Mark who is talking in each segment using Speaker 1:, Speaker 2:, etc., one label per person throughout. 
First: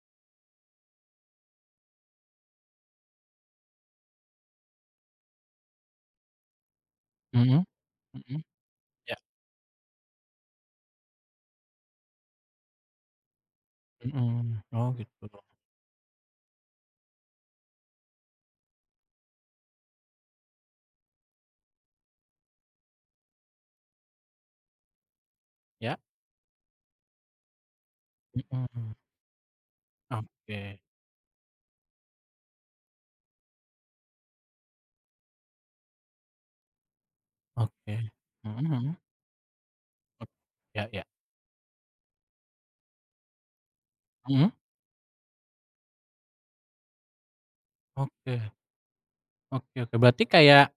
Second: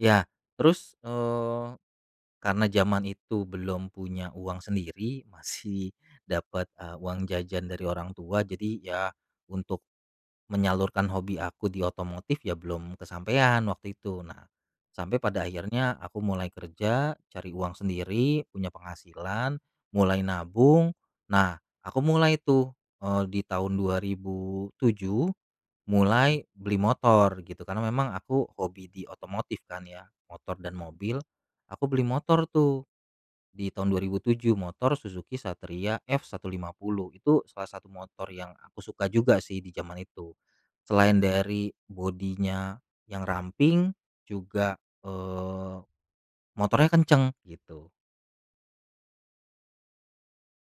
Speaker 1: Ya, terus, eee, karena zaman itu belum punya uang sendiri, masih dapet, eee, uang
Speaker 2: Mhm
Speaker 1: jajan dari orang tua,
Speaker 2: mhm,
Speaker 1: jadi ya
Speaker 2: ya.
Speaker 1: untuk menyalurkan hobi aku di otomotif ya belum kesampaian waktu itu. Nah,
Speaker 2: Mhm, oh
Speaker 1: sampai
Speaker 2: gitu.
Speaker 1: pada akhirnya aku mulai kerja, cari uang sendiri, punya penghasilan, mulai nabung, nah aku mulai tuh, eee, di tahun 2007
Speaker 2: Ya.
Speaker 1: mulai beli motor gitu, karena memang aku hobi
Speaker 2: Mhm.
Speaker 1: di otomotif kan ya, motor dan
Speaker 2: Oke.
Speaker 1: mobil, aku beli motor tuh di tahun 2007, motor Suzuki Satria F150. Itu salah satu
Speaker 2: Oke,
Speaker 1: motor yang
Speaker 2: mhm
Speaker 1: aku
Speaker 2: mhm.
Speaker 1: suka juga sih di zaman
Speaker 2: Ok
Speaker 1: itu.
Speaker 2: ya ya.
Speaker 1: Selain dari body-nya yang ramping,
Speaker 2: Mhm?
Speaker 1: juga, eee, motornya kenceng gitu.
Speaker 2: Oke, oke oke. Berarti kayak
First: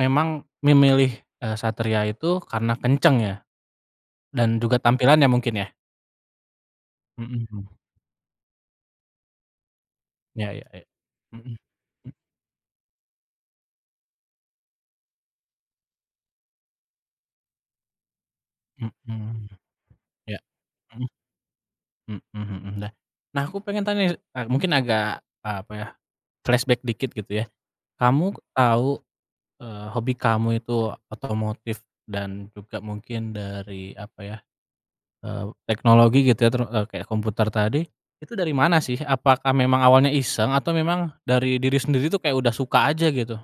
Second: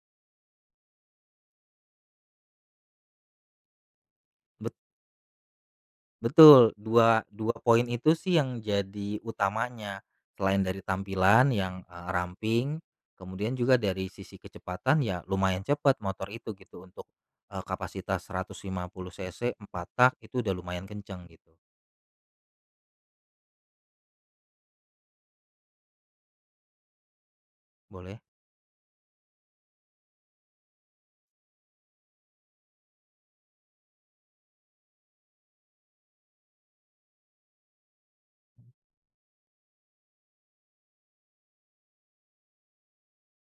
Speaker 2: memang memilih, eee, "Satria" itu karena kenceng ya? Dan
Speaker 1: Bet
Speaker 2: juga tampilannya mungkin ya?
Speaker 1: Betul dua
Speaker 2: Mhm
Speaker 1: dua
Speaker 2: mhm.
Speaker 1: poin itu sih yang jadi utamanya
Speaker 2: Ya
Speaker 1: selain
Speaker 2: ya
Speaker 1: dari tampilan
Speaker 2: mhm,
Speaker 1: yang, eee,
Speaker 2: mhm
Speaker 1: ramping, kemudian juga dari sisi kecepatan, ya lumayan cepet, motor itu gitu untuk, eee, kapasitas seratus lima puluh
Speaker 2: Mhm,
Speaker 1: cc empat tak,
Speaker 2: ya,
Speaker 1: itu udah lumayan kenceng gitu.
Speaker 2: mhm, mhm mhm, dah. Nah aku pengen tanya nih, e mungkin agak, e apa ya, flashback dikit gitu ya.
Speaker 1: Boleh.
Speaker 2: Kamu tau, eee, hobi kamu itu otomotif dan juga mungkin dari, apa ya, eee, teknologi gitu ya, teru eee, kayak komputer tadi, itu dari mana sih? Apakah memang awalnya iseng, atau memang dari diri sendiri tuh kayak udah suka aja gitu?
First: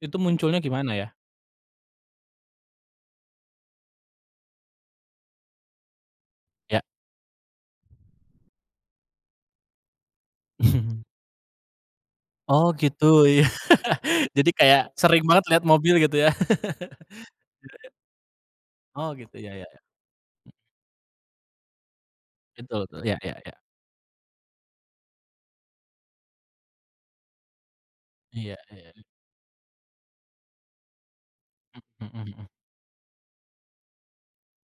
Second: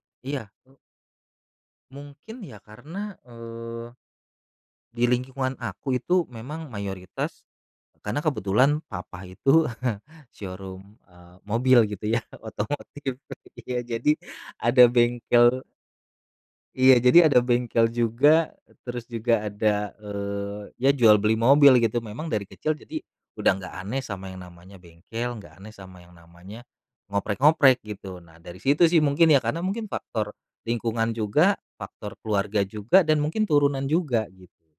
Speaker 2: Itu
Speaker 1: Iya,
Speaker 2: munculnya
Speaker 1: e
Speaker 2: gimana ya?
Speaker 1: Mungkin ya karena, eee, di lingkungan aku itu memang
Speaker 2: Ya.
Speaker 1: mayoritas karena kebetulan papa itu showroom,
Speaker 2: Mhm
Speaker 1: eee, mobil gitu ya,
Speaker 2: Oh gitu,
Speaker 1: otomotif,
Speaker 2: ya,
Speaker 1: iya jadi,
Speaker 2: jadi kayak
Speaker 1: ada
Speaker 2: sering banget
Speaker 1: bengkel
Speaker 2: liat mobil gitu ya?
Speaker 1: iya jadi ada
Speaker 2: Iya,
Speaker 1: bengkel
Speaker 2: ya.
Speaker 1: juga. Terus
Speaker 2: Oh gitu
Speaker 1: juga
Speaker 2: ya ya ya.
Speaker 1: ada,
Speaker 2: Mhm.
Speaker 1: eee, ya jual beli mobil gitu, memang dari kecil
Speaker 2: Betul betul,
Speaker 1: jadi
Speaker 2: ya ya
Speaker 1: udah
Speaker 2: ya.
Speaker 1: nggak aneh sama yang namanya bengkel, nggak aneh sama yang namanya ngoprek-ngoprek gitu. Nah
Speaker 2: Iya
Speaker 1: dari situ sih
Speaker 2: iya.
Speaker 1: mungkin ya, karena mungkin faktor lingkungan juga,
Speaker 2: Mhm
Speaker 1: faktor
Speaker 2: mhm.
Speaker 1: keluarga juga dan mungkin turunan juga, gitu.